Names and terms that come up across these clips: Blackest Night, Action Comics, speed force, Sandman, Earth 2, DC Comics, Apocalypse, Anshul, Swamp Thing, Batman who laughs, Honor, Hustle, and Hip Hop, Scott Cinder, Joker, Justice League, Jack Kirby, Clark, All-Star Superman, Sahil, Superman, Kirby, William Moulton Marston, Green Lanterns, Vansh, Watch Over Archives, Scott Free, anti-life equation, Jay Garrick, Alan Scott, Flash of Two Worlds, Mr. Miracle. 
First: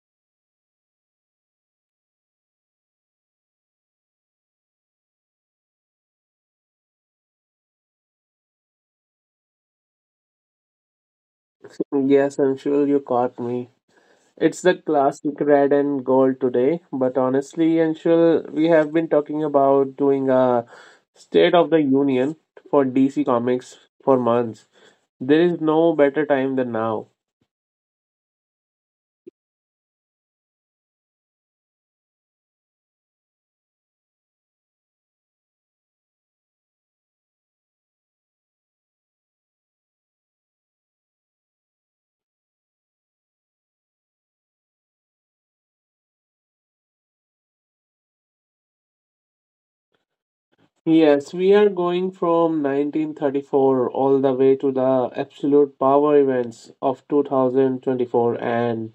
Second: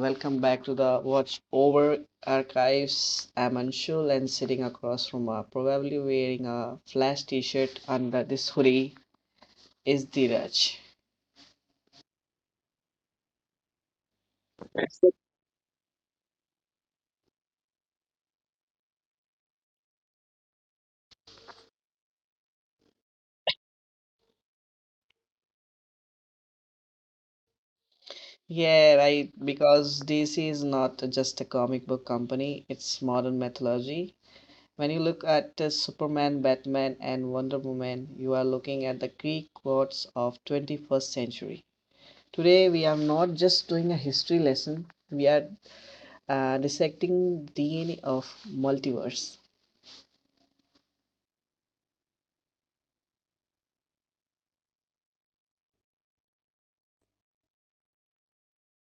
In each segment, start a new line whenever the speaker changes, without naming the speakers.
welcome back to the Watch Over Archives. I'm Anshul, and sitting across from, probably wearing a flash T-shirt under this hoodie, is Dheeraj.
Yes, Anshul, you caught me. It's the classic red and gold today, but honestly, Anshul, we have been talking about doing a State of the Union for DC Comics for months. There is no better time than now.
Yeah, right. Because DC is not just a comic book company; it's modern mythology. When you look at Superman, Batman, and Wonder Woman, you are looking at the Greek gods of 21st century. Today, we are not just doing a history lesson, we are dissecting DNA of multiverse.
Yes, we are going from 1934 all the way to the absolute power events of 2024 and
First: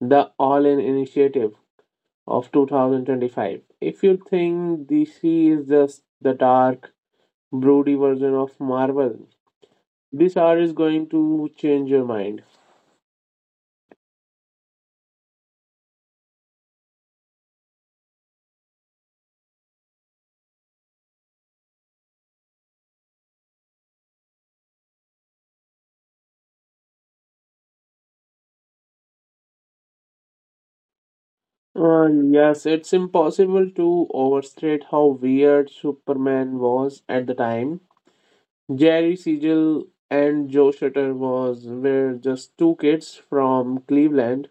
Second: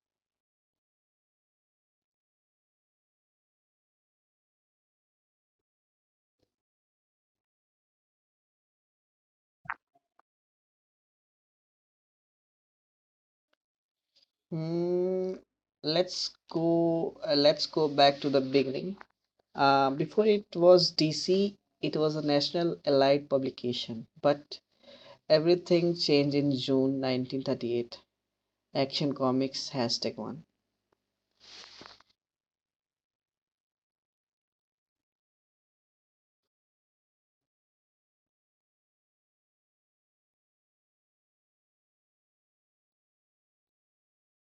the All In initiative of 2025. If you think DC is just the dark, Brody version of Marvel, this hour is going to change your mind.
Hmm, let's go. Let's go back to the beginning. Before it was DC, it was a national allied publication. But everything changed in June 1938. Action Comics hashtag one.
Yes, it's impossible to overstate how weird Superman was at the time. Jerry Siegel and Joe Shuster was were just two kids from Cleveland.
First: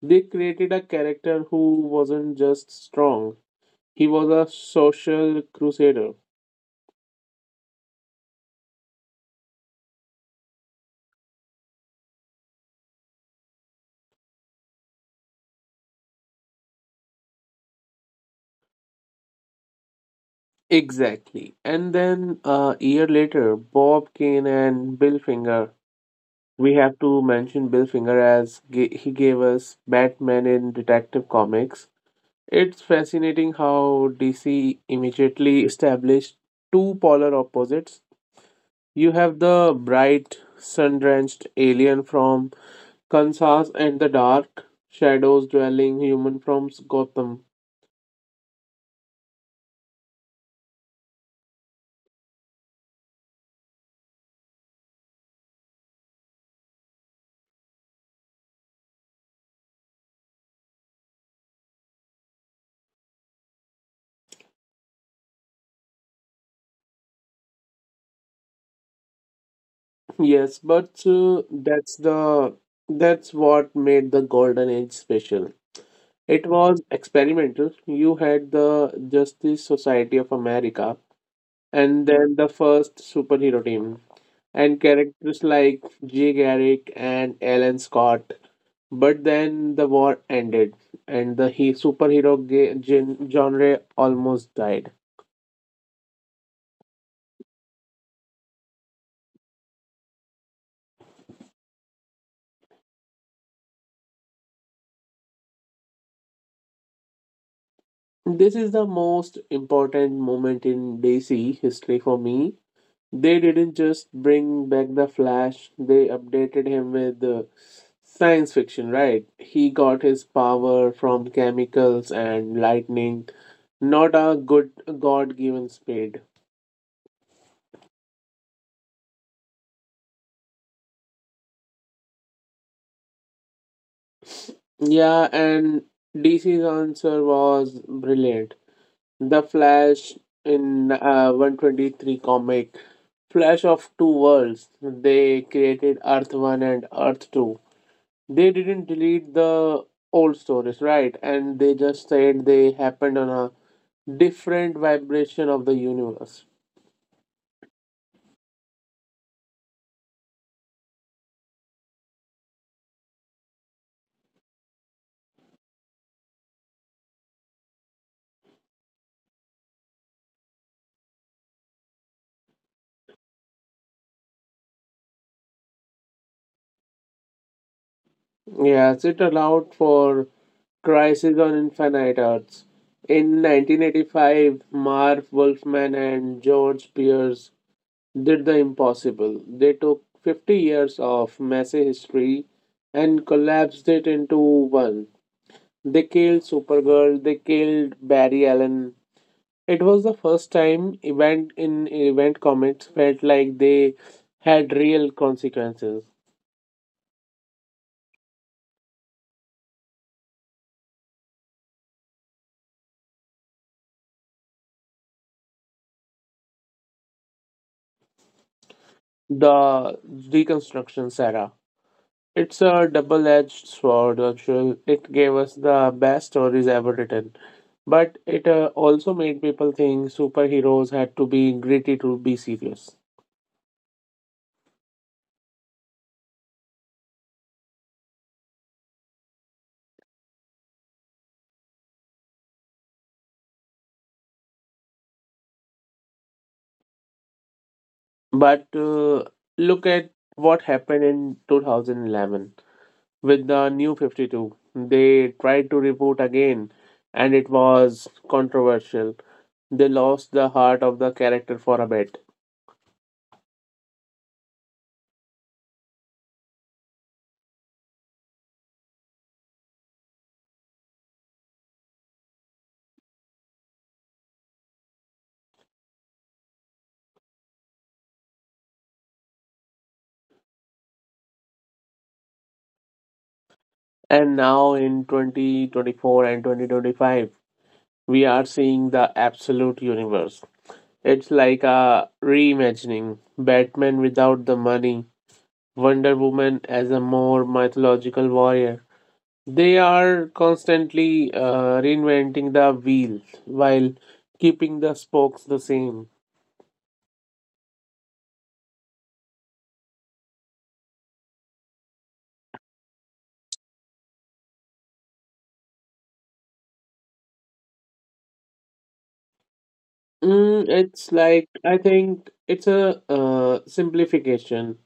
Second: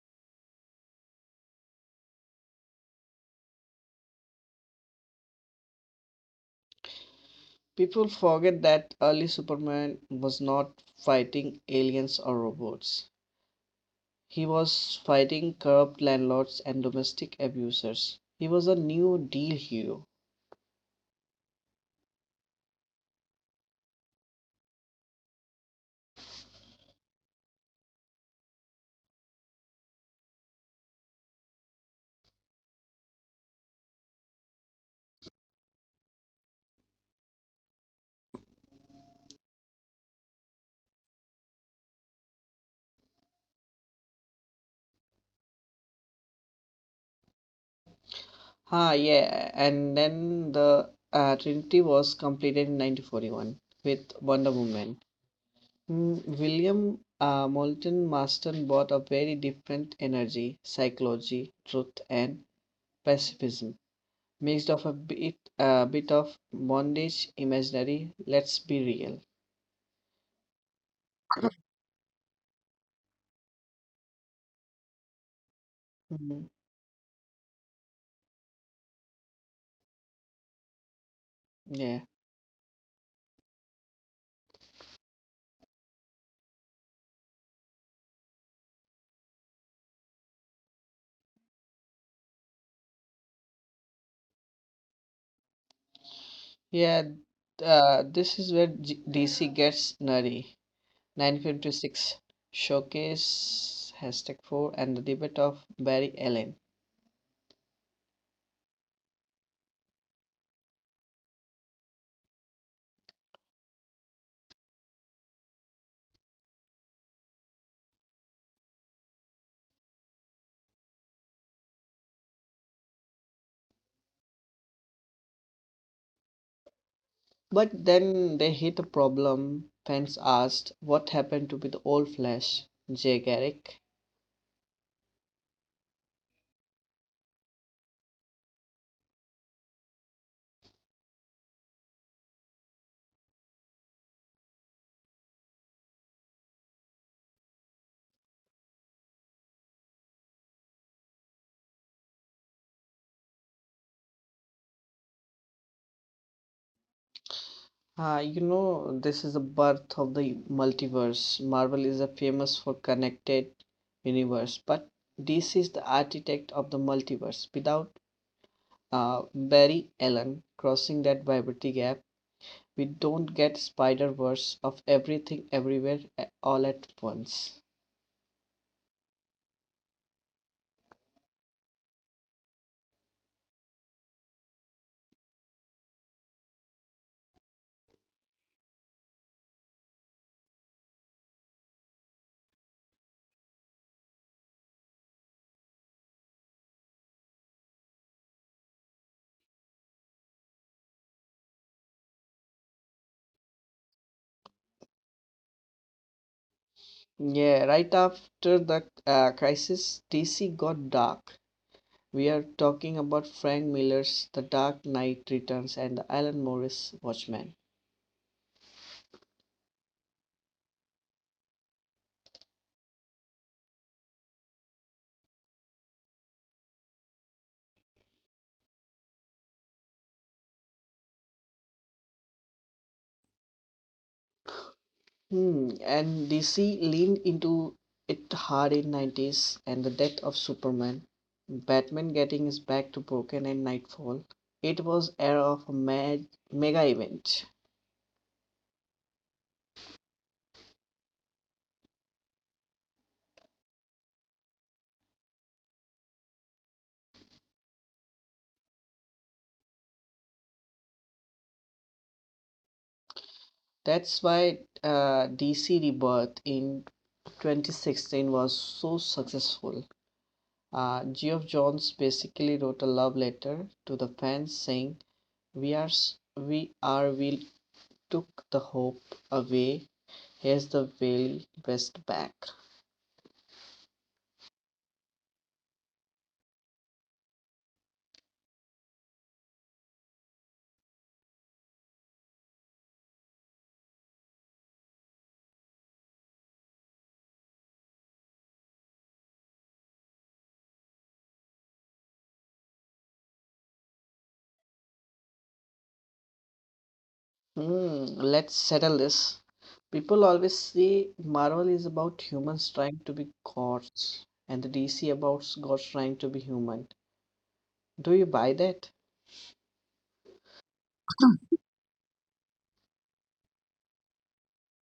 They created a character who wasn't just strong; he was a social crusader.
People forget that early Superman was not fighting aliens or robots. He was fighting corrupt landlords and domestic abusers. He was a New Deal hero.
Exactly. And then a year later, Bob Kane and Bill Finger, we have to mention Bill Finger, he gave us Batman in Detective Comics. It's fascinating how DC immediately established two polar opposites. You have the bright, sun-drenched alien from Kansas and the dark, shadows-dwelling human from Gotham.
Ah, yeah, and then the Trinity was completed in 1941 with Wonder Woman. Mm, William Moulton Marston brought a very different energy, psychology, truth, and pacifism, mixed of a bit of bondage, imaginary. Let's be real.
Yes, but that's what made the Golden Age special.
Mhm.
It was experimental. You had the Justice Society of America
Yeah,
and then the first superhero team and characters like Jay Garrick and Alan Scott. But then the war ended and the superhero genre almost died.
yeah. This is where DC gets nerdy. 1956 showcase hashtag 4 and the debate of Barry Allen.
This is the most important moment in DC history for me. They didn't just bring back the Flash, they updated him with science fiction, right? He got his power from chemicals and lightning, not a good God given spade.
But then they hit a problem. Fans asked what happened to be the old Flash, Jay Garrick.
Yeah, and DC's answer was brilliant. The Flash in 123 comic, Flash of Two Worlds, they created Earth 1 and Earth 2. They didn't delete the old stories, right? And they just said they happened on a different vibration of the universe.
Ah, you know, this is the birth of the multiverse. Marvel is a famous for connected universe, but DC is the architect of the multiverse. Without Barry Allen crossing that vibrity gap, we don't get Spider-Verse of everything everywhere all at once.
Yes, it allowed for Crisis on Infinite Earths. In 1985, Marv Wolfman and George Pierce did the impossible. They took 50 years of messy history and collapsed it into one. They killed Supergirl, they killed Barry Allen. It was the first time event in event comics felt like they had real consequences.
Yeah, right after the crisis, DC got dark. We are talking about Frank Miller's The Dark Knight Returns and the Alan Moore's Watchmen.
The Reconstruction era. It's a double-edged sword. Actually, it gave us the best stories ever written, but it also made people think superheroes had to be gritty to be serious.
Hmm, and DC leaned into it hard in 90s and the death of Superman, Batman getting his back to broken and Nightfall. It was era of a mega event.
But look at what happened in 2011 with the New 52. They tried to reboot again, and it was controversial. They lost the heart of the character for a bit.
That's why DC Rebirth in 2016 was so successful. Geoff Johns basically wrote a love letter to the fans saying, "We are, s- we are, we took the hope away. Here's the very best back.
And now in 2024 and 2025, we are seeing the absolute universe. It's like a reimagining Batman without the money, Wonder Woman as a more mythological warrior. They are constantly reinventing the wheel while keeping the spokes the same.
Hmm, let's settle this." People always say Marvel is about humans trying to be gods, and the DC about gods trying to be human. Do you buy that?
It's like I think it's a simplification,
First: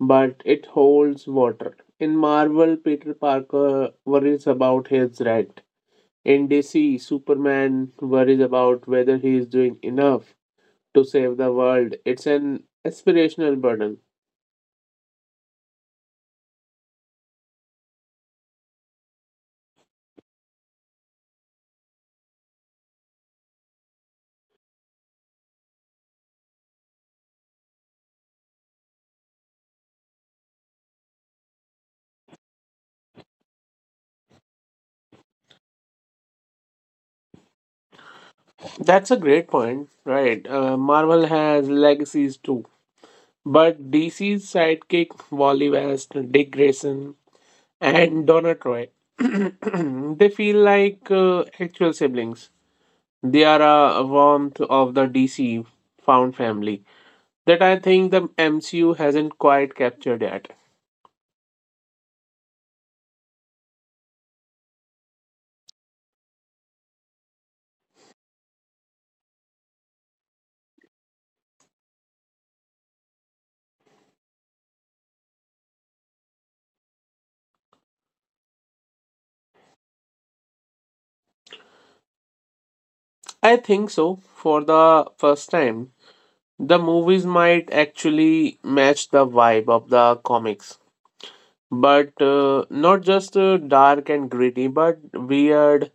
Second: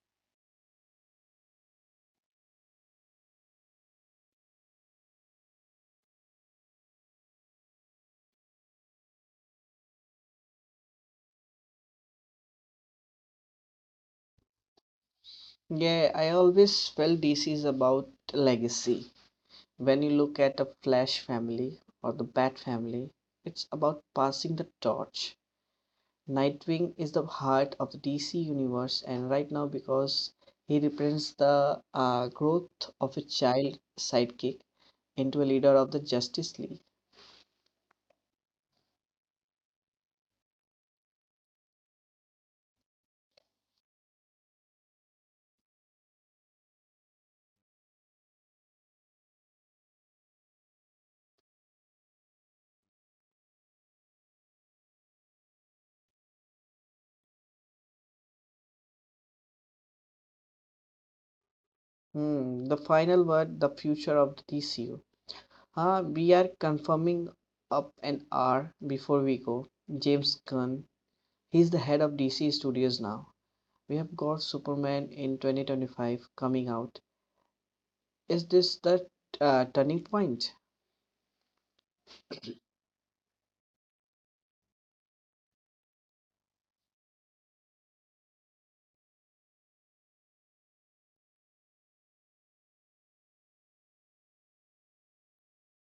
but it holds water. In Marvel, Peter Parker worries about his rent. In DC, Superman worries about whether he is doing enough to save the world. It's an aspirational burden.
Yeah, I always felt DC is about legacy. When you look at the Flash family or the Bat family, it's about passing the torch. Nightwing is the heart of the DC universe, and right now, because he represents the growth of a child sidekick into a leader of the Justice League.
That's a great point, right? Marvel has legacies too, but DC's sidekick Wally West, Dick Grayson, and Donna Troy. They feel like actual siblings. They are a warmth of the DC found family that I think the MCU hasn't quite captured yet.
Hmm, the final word, the future of the DCU. Huh, we are confirming up an hour before we go. James Gunn. He's the head of DC Studios now. We have got Superman in 2025 coming out. Is this the turning point?
I think so. For the first time, the movies might actually match the vibe of the comics, but not just dark and gritty, but weird,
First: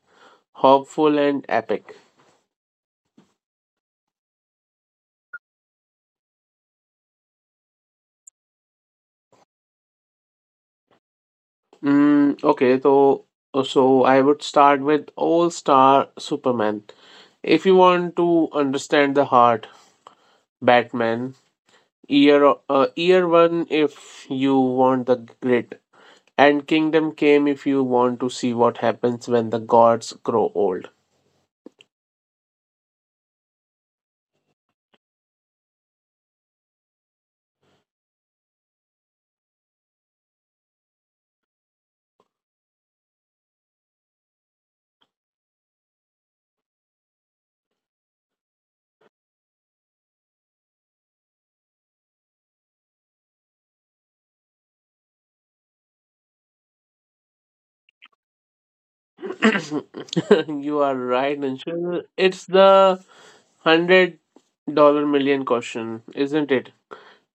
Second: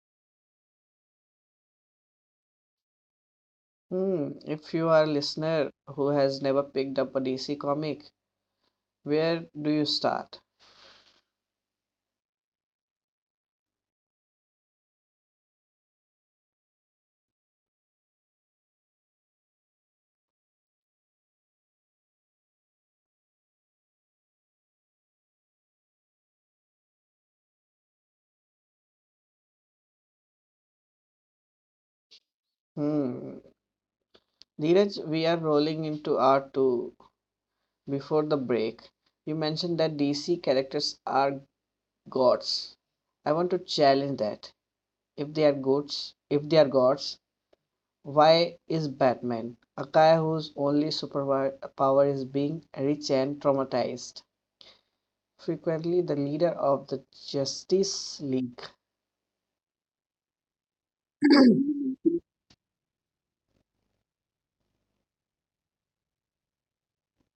hopeful, and epic.
Hmm, if you are a listener who has never picked up a DC comic, where do you start?
Okay, so I would start with All-Star Superman. If you want to understand the heart, Batman, year one if you want the grit, and Kingdom Came if you want to see what happens when the gods grow old.
Hmm, Neeraj, we are rolling into R2 before the break. You mentioned that DC characters are gods. I want to challenge that. If they are gods, why is Batman, a guy whose only superpower is being rich and traumatized, frequently the leader of the Justice League?
You are right, Anshul. It's the hundred-dollar million question, isn't it?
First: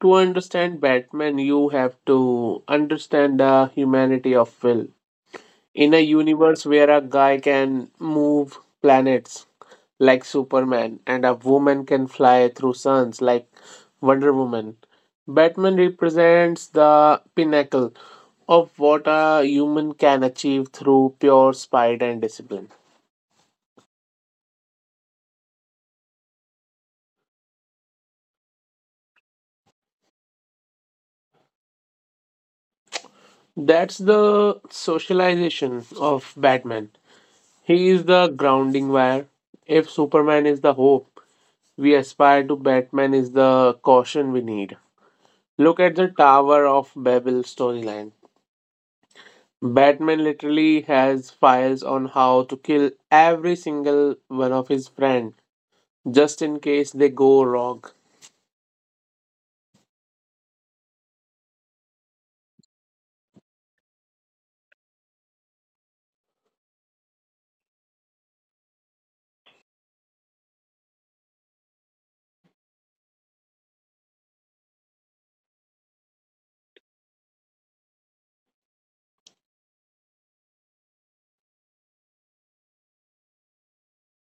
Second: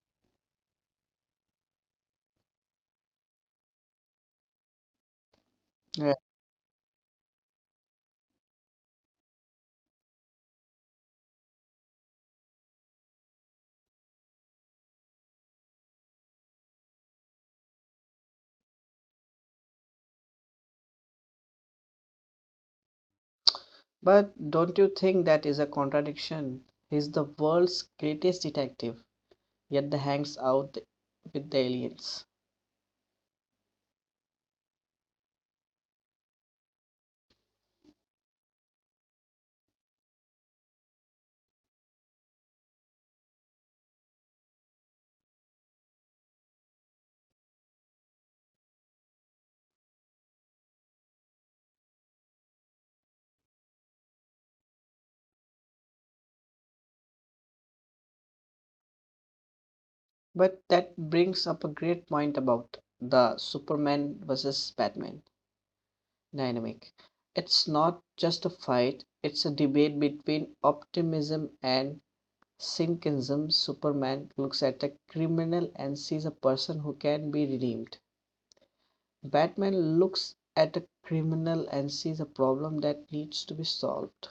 To understand Batman, you have to understand the humanity of Will. In a
Yeah.
universe where a guy can move planets like Superman and a woman can fly through suns like Wonder Woman, Batman represents the pinnacle of what a human can achieve through pure spite and discipline.
But don't you think that is a contradiction? He's the world's greatest detective, yet the hangs out with the aliens.
That's the socialization of Batman. He is the grounding wire. If Superman is the hope, we aspire to Batman is the caution we need. Look at the Tower of Babel storyline. Batman literally has files on how to kill every single one of his friends just in case they go wrong.
But that brings up a great point about the Superman versus Batman dynamic. It's not just a fight, it's a debate between optimism and Simpkinsm. Superman looks at a criminal and sees a person who can be redeemed. Batman looks at a criminal and sees a problem that needs to be solved.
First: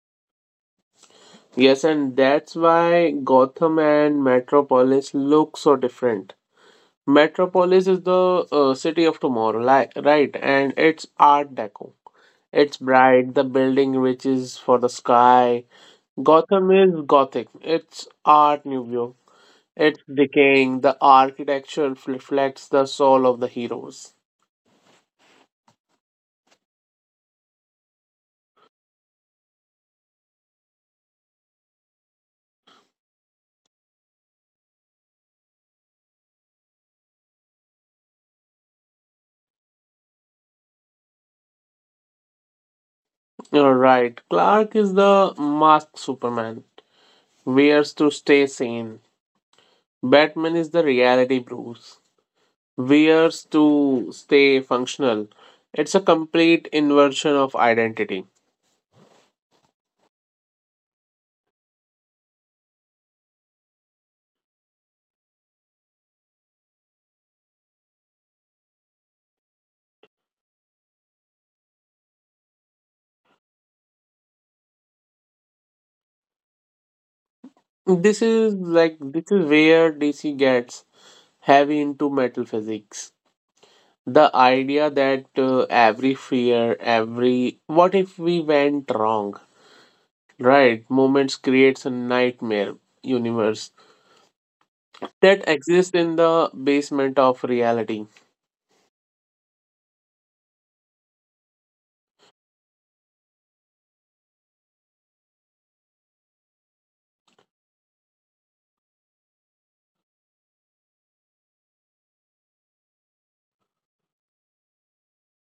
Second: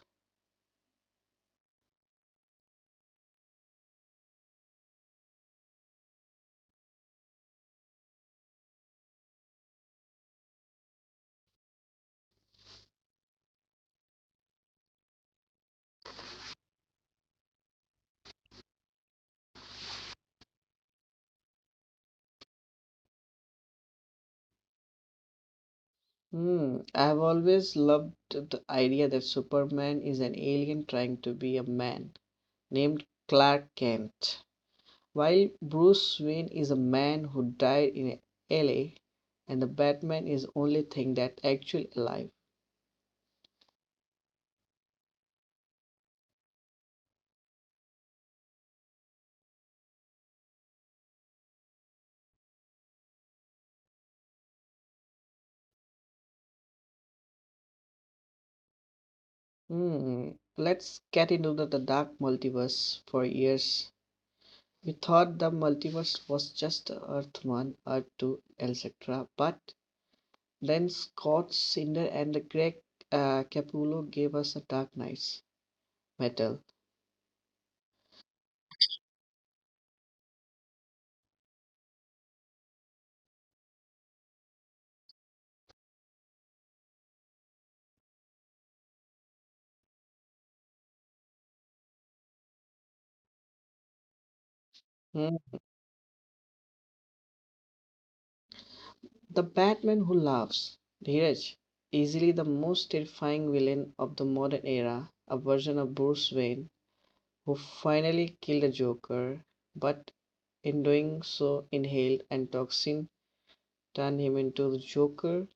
Yes, and that's why Gotham and Metropolis look so different. Metropolis is the city of tomorrow, right? And it's Art Deco. It's bright, the building reaches for the sky. Gotham is Gothic. It's Art Nouveau. It's decaying. The architecture reflects the soul of the heroes.
Hmm, I've always loved the idea that Superman is an alien trying to be a man named Clark Kent, while Bruce Wayne is a man who died in LA and the Batman is the only thing that actually alive.
You're right. Clark is the masked Superman. Wears to stay sane. Batman is the reality Bruce. Wears to stay functional. It's a complete inversion of identity.
Hmm, let's get into the dark multiverse. For years, we thought the multiverse was just Earth 1, Earth 2, etc. But then Scott Cinder and the Greg Capullo gave us a Dark Knight's Metal.
This is where DC gets heavy into metal physics. The idea that every fear, every what if we went wrong, right? Moments creates a nightmare universe that
Hmm,
exists in the basement of reality.
the Batman who laughs. Dheeraj, easily the most terrifying villain of the modern era, a version of Bruce Wayne who finally killed the Joker, but in doing so inhaled and toxin, turn him into the Joker,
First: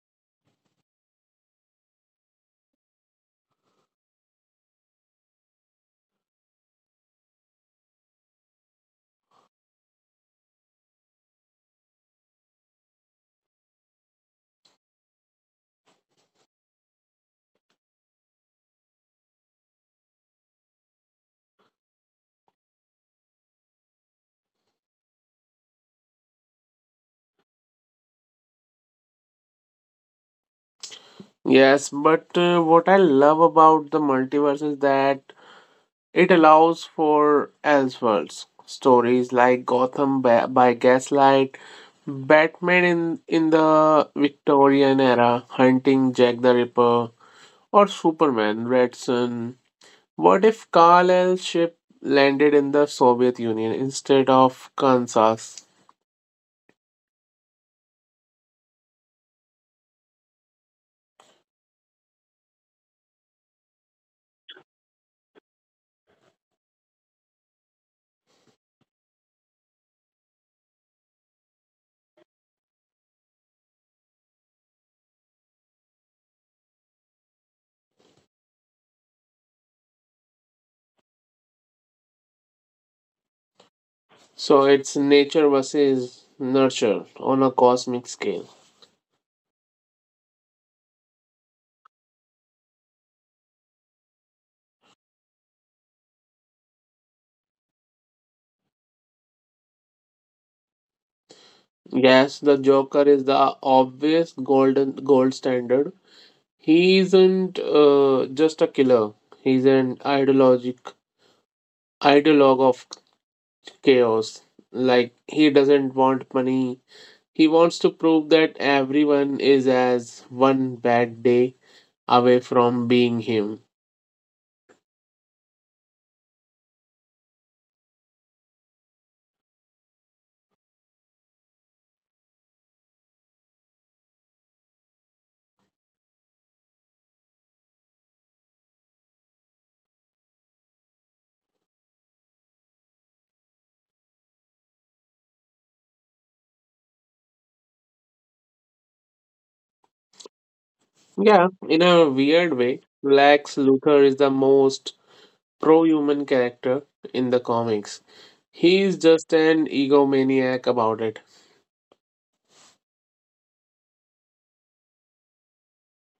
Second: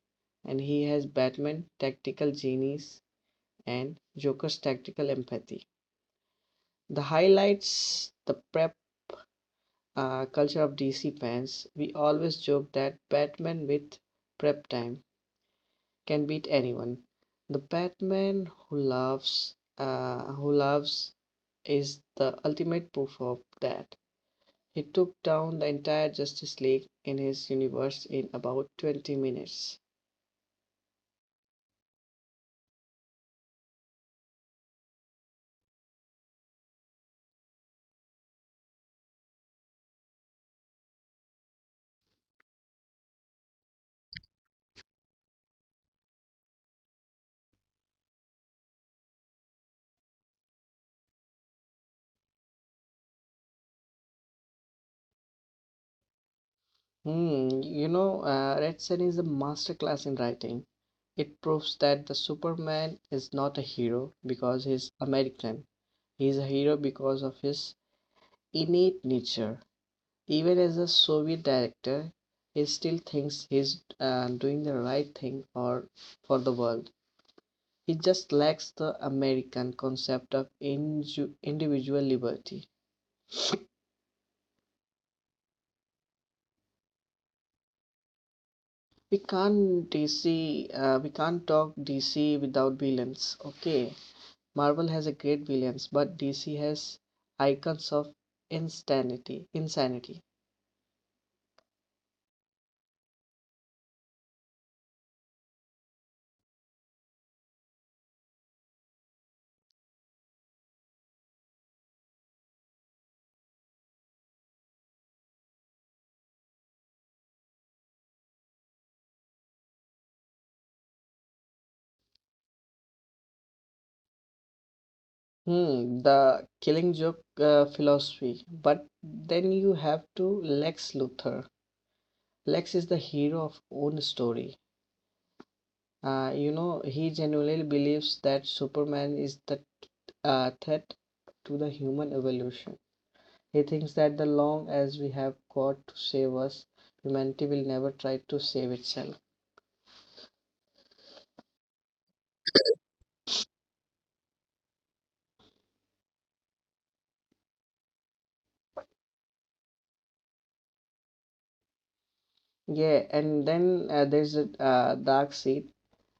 and he has Batman tactical genius and Joker's tactical empathy. The highlights the prep culture of DC fans. We always joke that Batman with prep time can beat anyone. The Batman who loves, is the ultimate proof of that. He took down the entire Justice League in his universe in about 20 minutes.
Yes, but what I love about the multiverse is that it allows for Elseworlds stories like Gotham by Gaslight, Batman in the Victorian era, hunting Jack the Ripper, or Superman Red Sun. What if Carl ship landed in the Soviet Union instead of Kansas?
Hmm, you know, Redson is a masterclass in writing. It proves that the Superman is not a hero because he's American. He's a hero because of his innate nature. Even as a Soviet director, he still thinks he's doing the right thing for the world. He just lacks the American concept of individual liberty.
So it's nature versus nurture on a cosmic scale.
We can't DC, uh, we can't talk DC without villains. Okay. Marvel has a great villains, but DC has icons of insanity. Insanity.
Yes, the Joker is the obvious golden gold standard. He isn't just a killer. He's an ideologic ideologue of chaos. Like he doesn't want money. He wants to prove that everyone is as one bad day away from being him.
Hmm, the killing joke philosophy. But then you have to Lex Luthor. Lex is the hero of own story. You know, he genuinely believes that Superman is the threat to the human evolution. He thinks that the long as we have got to save us, humanity will never try to save itself.
Yeah, in a weird way, Lex Luthor is the most pro-human character in the comics. He is just an egomaniac about it.
Yeah, and then there's a dark seed.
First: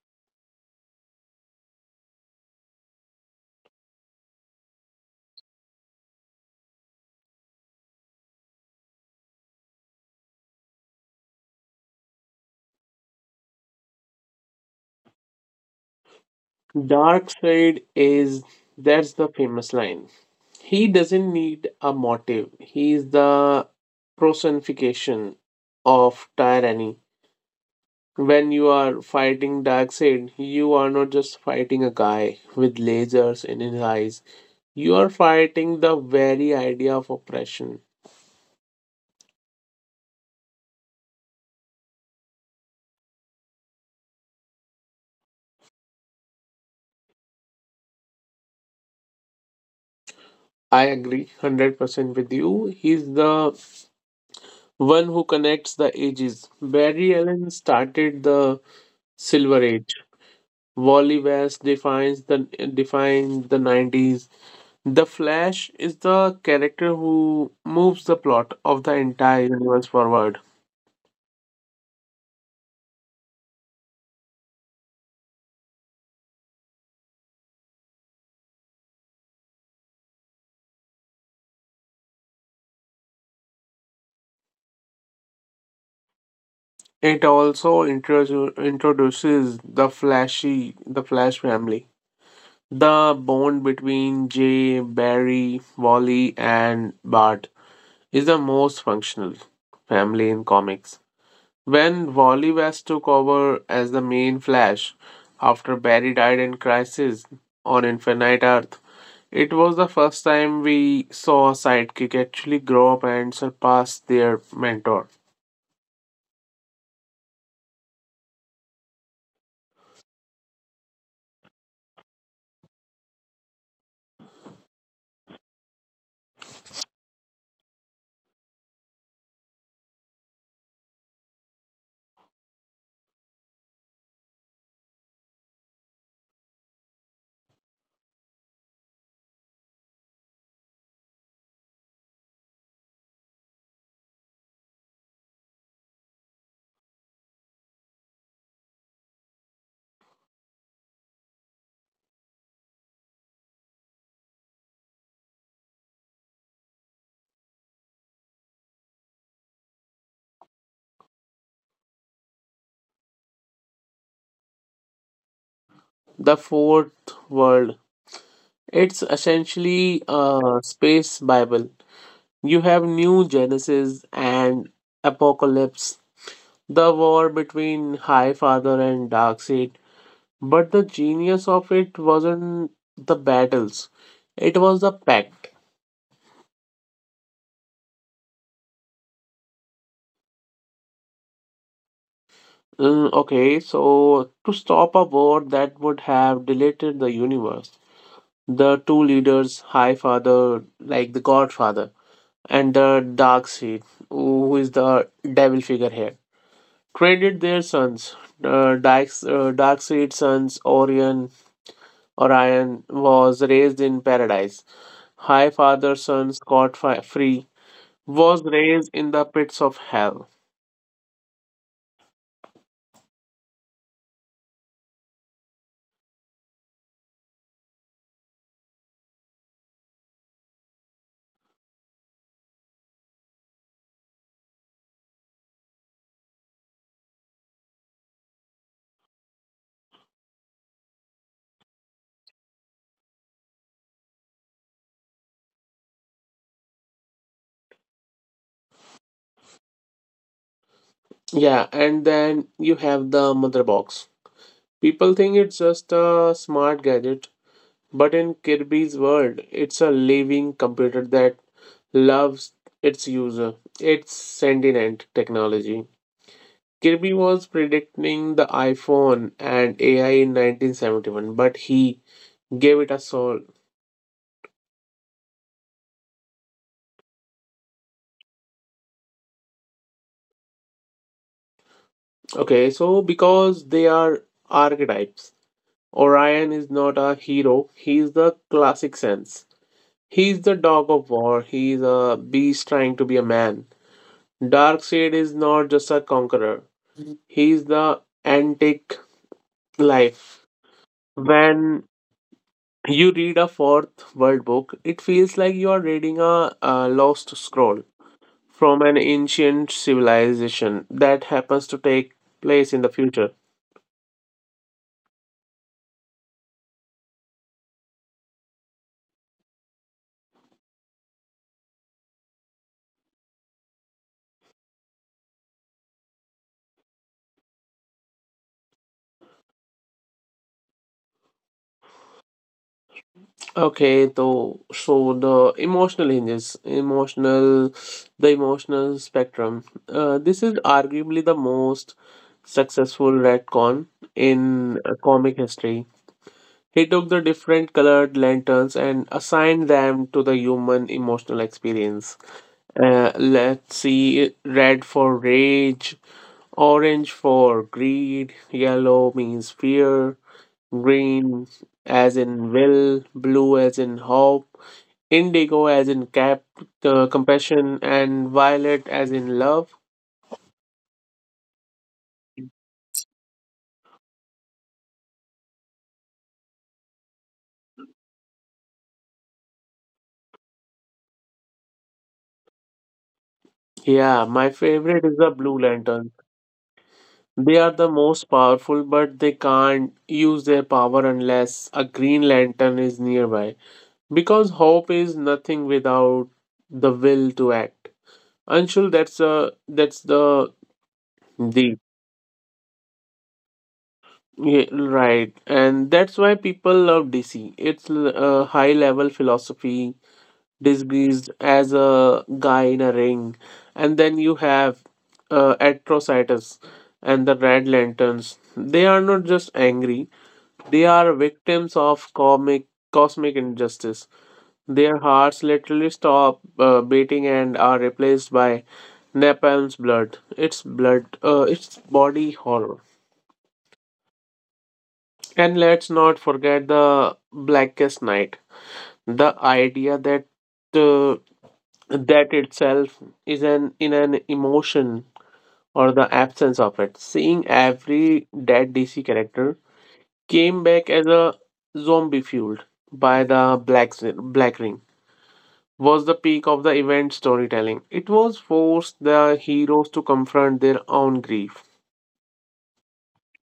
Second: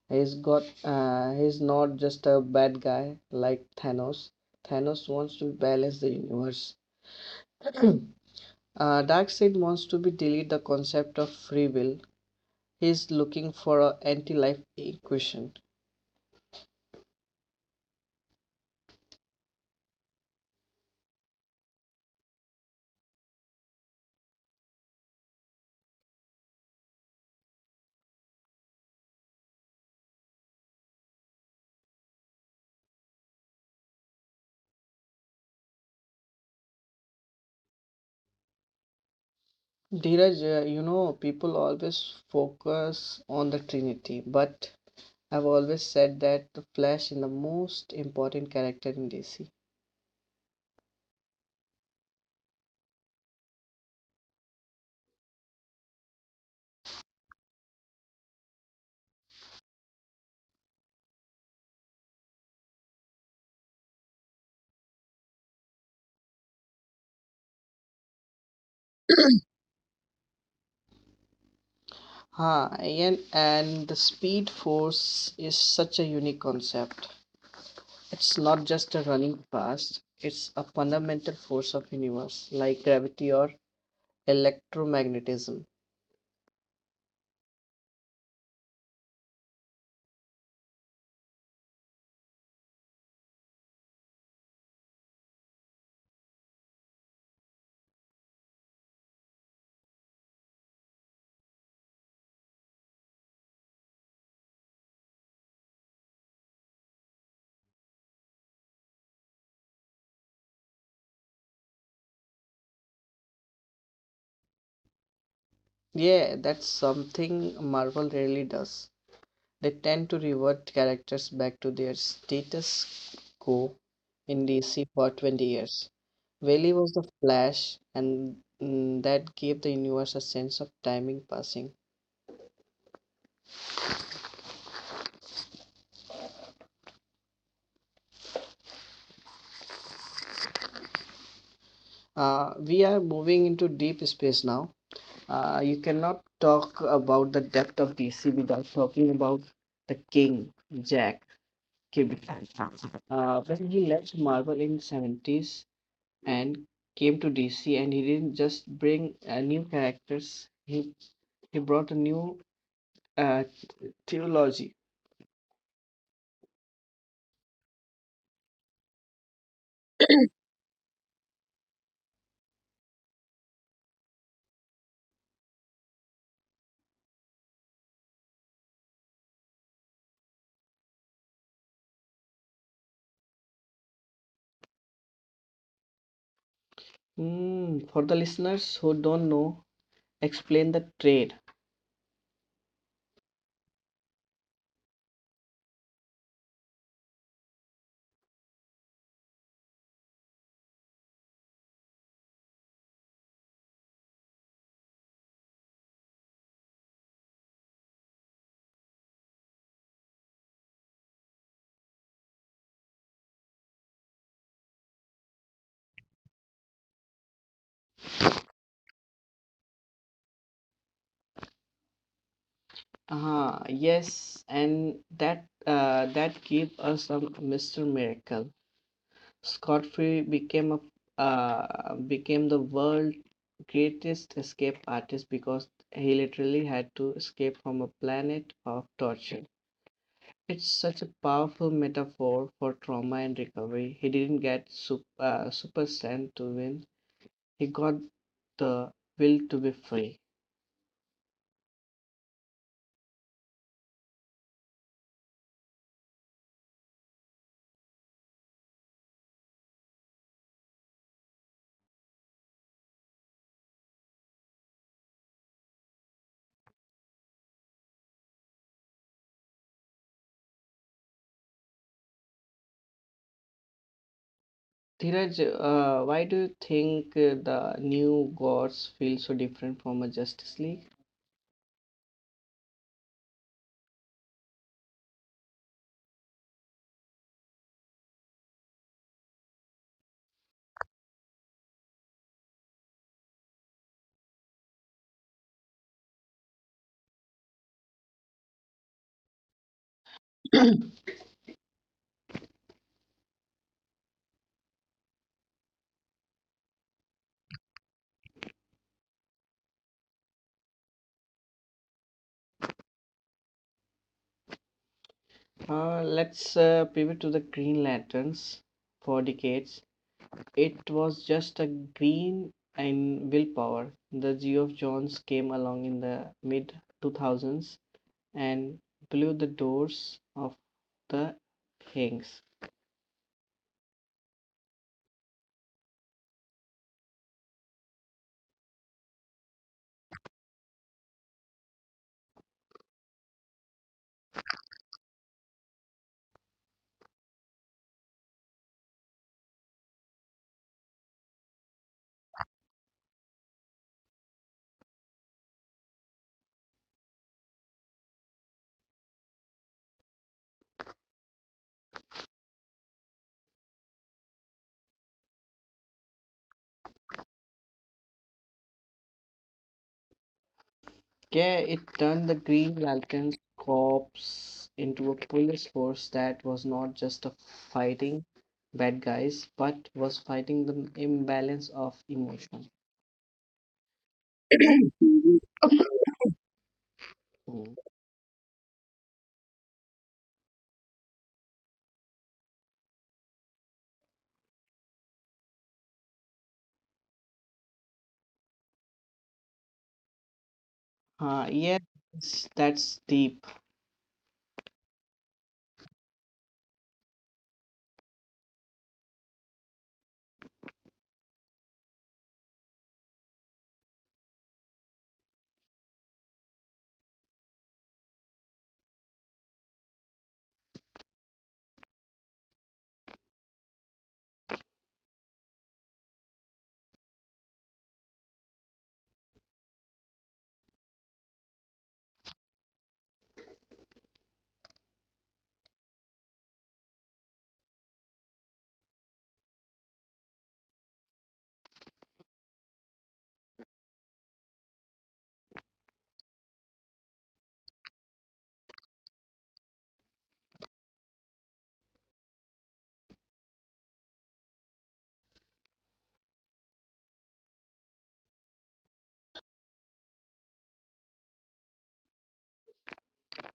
He's not just a bad guy like Thanos. Thanos wants to balance the universe. uh, Darkseid wants to be delete the concept of free will. He's looking for a anti-life equation.
Dark side is That's the famous line. He doesn't need a motive. He is the personification of tyranny. When you are fighting Darkseid, you are not just fighting a guy with lasers in his eyes. You are fighting the very idea of oppression.
Dheeraj, you know, people always focus on the Trinity, but I've always said that the Flash is the most important character in DC.
I agree 100% with you. He's the one who connects the ages. Barry Allen started the Silver Age. Wally West defines the 90s. The Flash is the character who moves the plot of the entire universe forward.
Huh, Ian, and the speed force is such a unique concept. It's not just a running past, it's a fundamental force of universe, like gravity or electromagnetism.
It also introduces the Flash family. The bond between Jay, Barry, Wally and Bart is the most functional family in comics. When Wally West took over as the main Flash after Barry died in Crisis on Infinite Earth, it was the first time we saw a sidekick actually grow up and surpass their mentor.
Yeah, that's something Marvel rarely does. They tend to revert characters back to their status quo in DC for 20 years. Wally was the Flash, and mm, that gave the universe a sense of timing passing. We are moving into deep space now. You cannot talk about the depth of DC without talking about the King, Jack Kirby. When he left Marvel in 70s and came to DC, and he didn't just bring new characters, he brought a new uh, theology.
The Fourth World. It's essentially a space Bible. You have New Genesis and Apocalypse, the war between High Father and Darkseid. But the genius of it wasn't the battles, it was the pact.
Hmm, for the listeners who don't know, explain the trade.
Okay, so to stop a war that would have deleted the universe, the two leaders, High Father, like the Godfather, and the Dark Seed, who is the devil figure here, traded their sons. Darkseid's sons, Orion was raised in paradise. High Father's son, Scott Free, was raised in the pits of hell.
Huh. Yes, and that gave us a Mr. Miracle. Scott Free became the world's greatest escape artist because he literally had to escape from a planet of torture. It's such a powerful metaphor for trauma and recovery. He didn't get super strength to win. He got the will to be free.
Yeah, and then you have the mother box. People think it's just a smart gadget, but in Kirby's world, it's a living computer that loves its user. It's sentient technology. Kirby was predicting the iPhone and AI in 1971, but he gave it a soul.
Dhiraj, why do you think the new gods feel so different from a Justice League?
Okay, so because they are archetypes, Orion is not a hero, he is the classic sense. He's the dog of war. He's a beast trying to be a man. Darkseid is not just a conqueror. He's the antique life. When you read a fourth world book, it feels like you are reading a lost scroll from an ancient civilization that happens to take place in the future.
Let's pivot to the Green Lanterns. For decades, it was just a green and willpower. The Geo Jones came along in the mid 2000s and blew the doors of the Hanks.
Okay, so the emotional spectrum. This is arguably the most successful retcon in comic history. He took the different colored lanterns and assigned them to the human emotional experience. Let's see, red for rage, orange for greed, yellow means fear, green as in will, blue as in hope, indigo as in cap compassion, and violet as in love.
Yeah, it turned the Green Lanterns Corps into a police force that was not just a fighting bad guys, but was fighting the imbalance of emotion.
Yeah, my favorite is the blue lantern. They
Hmm.
are the most powerful, but they can't use their power unless a green lantern is nearby because hope is nothing without the will to act, Anshul. That's the
Yeah,
deep.
that's deep.
Yeah, right, and that's why people love DC. It's high level philosophy disguised as a guy in a ring. And then you have Atrocitus and the Red Lanterns. They are not just angry, they are victims of cosmic injustice. Their hearts literally stop beating and are replaced by napalm's blood. It's body horror. And let's not forget the Blackest Night. The idea that uh, that itself is an emotion or the absence of it. Seeing every dead DC character came back as a zombie fueled by the black ring was the peak of the event storytelling. It was forced the heroes to confront their own grief.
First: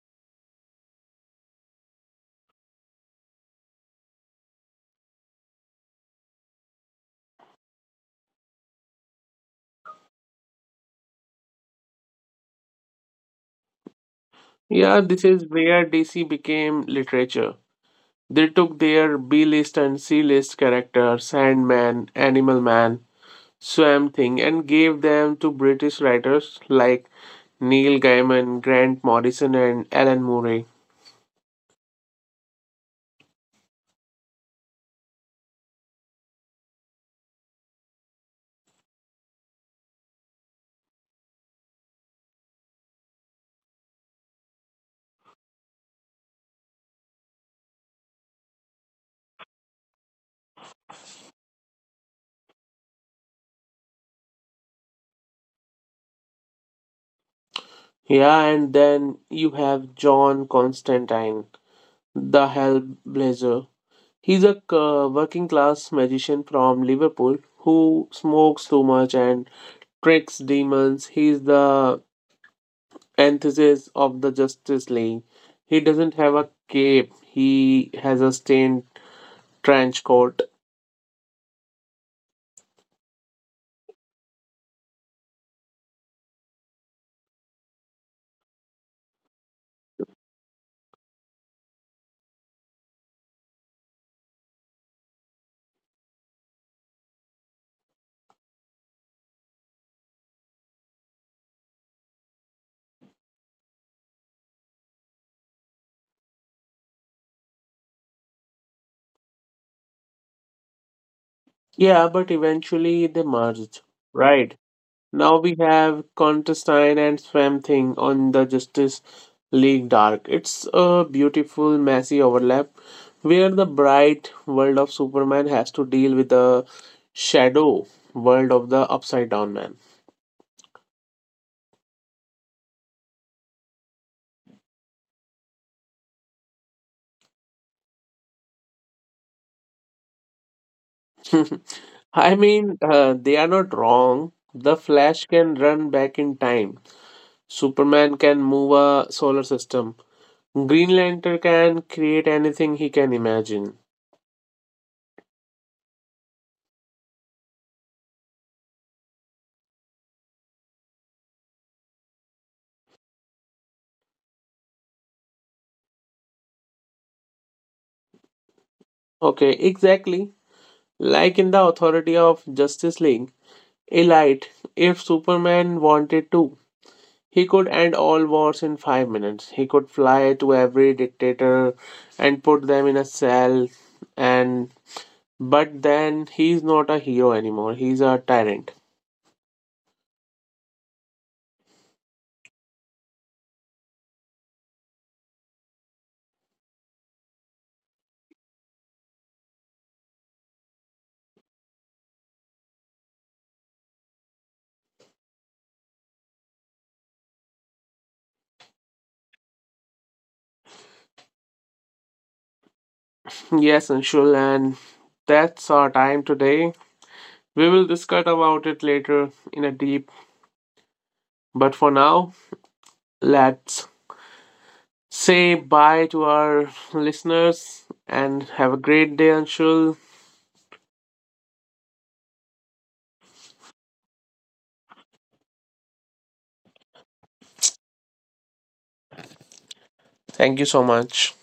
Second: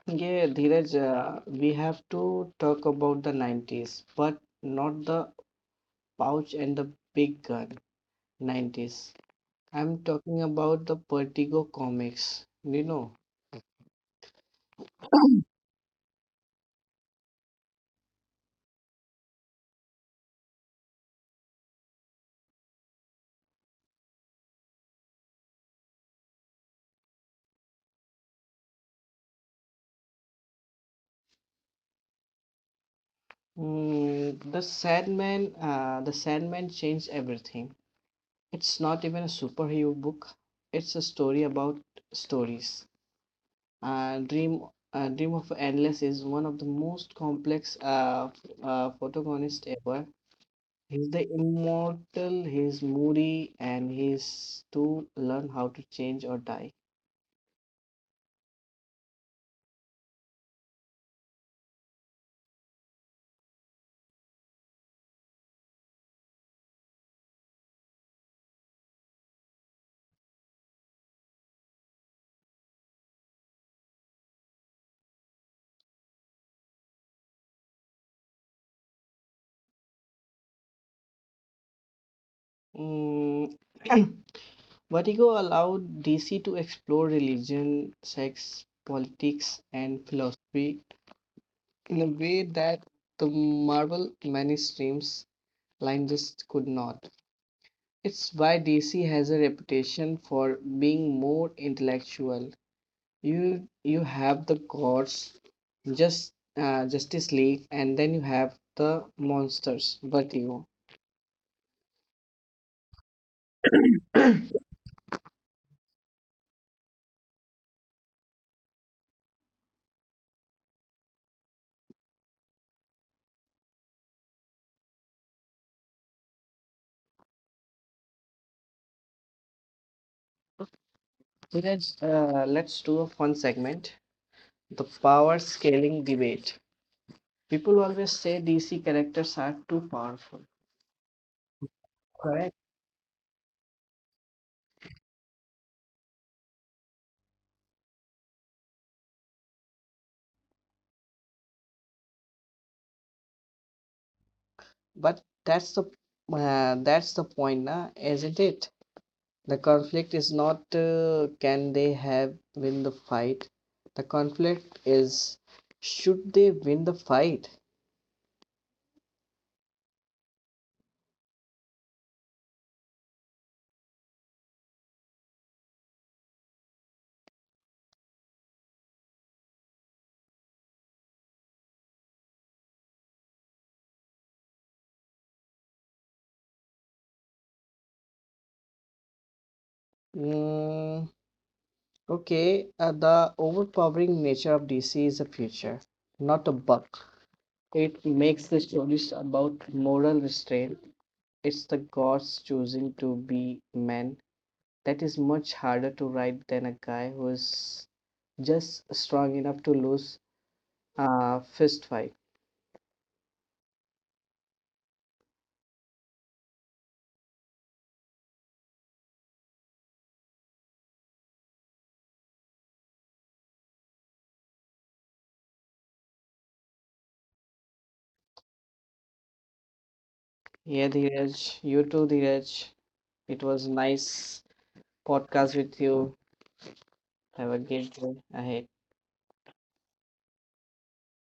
Yeah, Dheeraj, we have to talk about the 90s, but not the pouch and the big gun 90s. I'm talking about the Vertigo comics, you know.
Yeah, this is where DC became literature. They took their B list and C list characters, Sandman, Animal Man, Swamp Thing and gave them to British writers like Neil Gaiman, Grant Morrison, and Alan Murray.
The Sandman changed everything. It's not even a superhero book. It's a story about stories. Uh, Dream Dream of Endless is one of the most complex protagonist ever. He's the immortal, he's moody, and he's to learn how to change or die.
Yeah, and then you have John Constantine, the Hellblazer. He's a working class magician from Liverpool who smokes too much and tricks demons. He's the antithesis of the Justice League. He doesn't have a cape, he has a stained trench coat.
Mm. Vertigo allowed DC to explore religion, sex, politics, and philosophy in a way that the Marvel mainstreams line just could not. It's why DC has a reputation for being more intellectual. You have the gods, Justice League, and then you have the monsters, Vertigo.
Yeah, but eventually they merged. Right. Now we have Contestine and Swamp Thing on the Justice League Dark. It's a beautiful, messy overlap where the bright world of Superman has to deal with the shadow world of the Upside Down Man.
So let's do a fun segment, the power scaling debate. People always say DC characters are too powerful,
I
correct?
mean, they are not wrong. The Flash can run back in time. Superman can move a solar system. Green Lantern can create anything he can imagine.
But that's the point, na, isn't it? The conflict is not can they have win the fight. The conflict is should they win the fight?
Okay, exactly. Like in the authority of Justice League, Elite, if Superman wanted to, he could end all wars in 5 minutes. He could fly to every dictator and put them in a cell, and but then he's not a hero anymore. He's a tyrant.
Mm, okay, the overpowering nature of DC is a future, not a bug. It makes the stories about moral restraint. It's the gods choosing to be men. That is much harder to write than a guy who is just strong enough to lose a fist fight.
Yes, Anshul, and that's our time today. We will discuss about it later in a deep but for now, let's say bye to our listeners and have a great day, Anshul.
Yeah, Dheeraj, you too, Dheeraj. It was nice podcast with you. Have a great day ahead.
Thank you so much.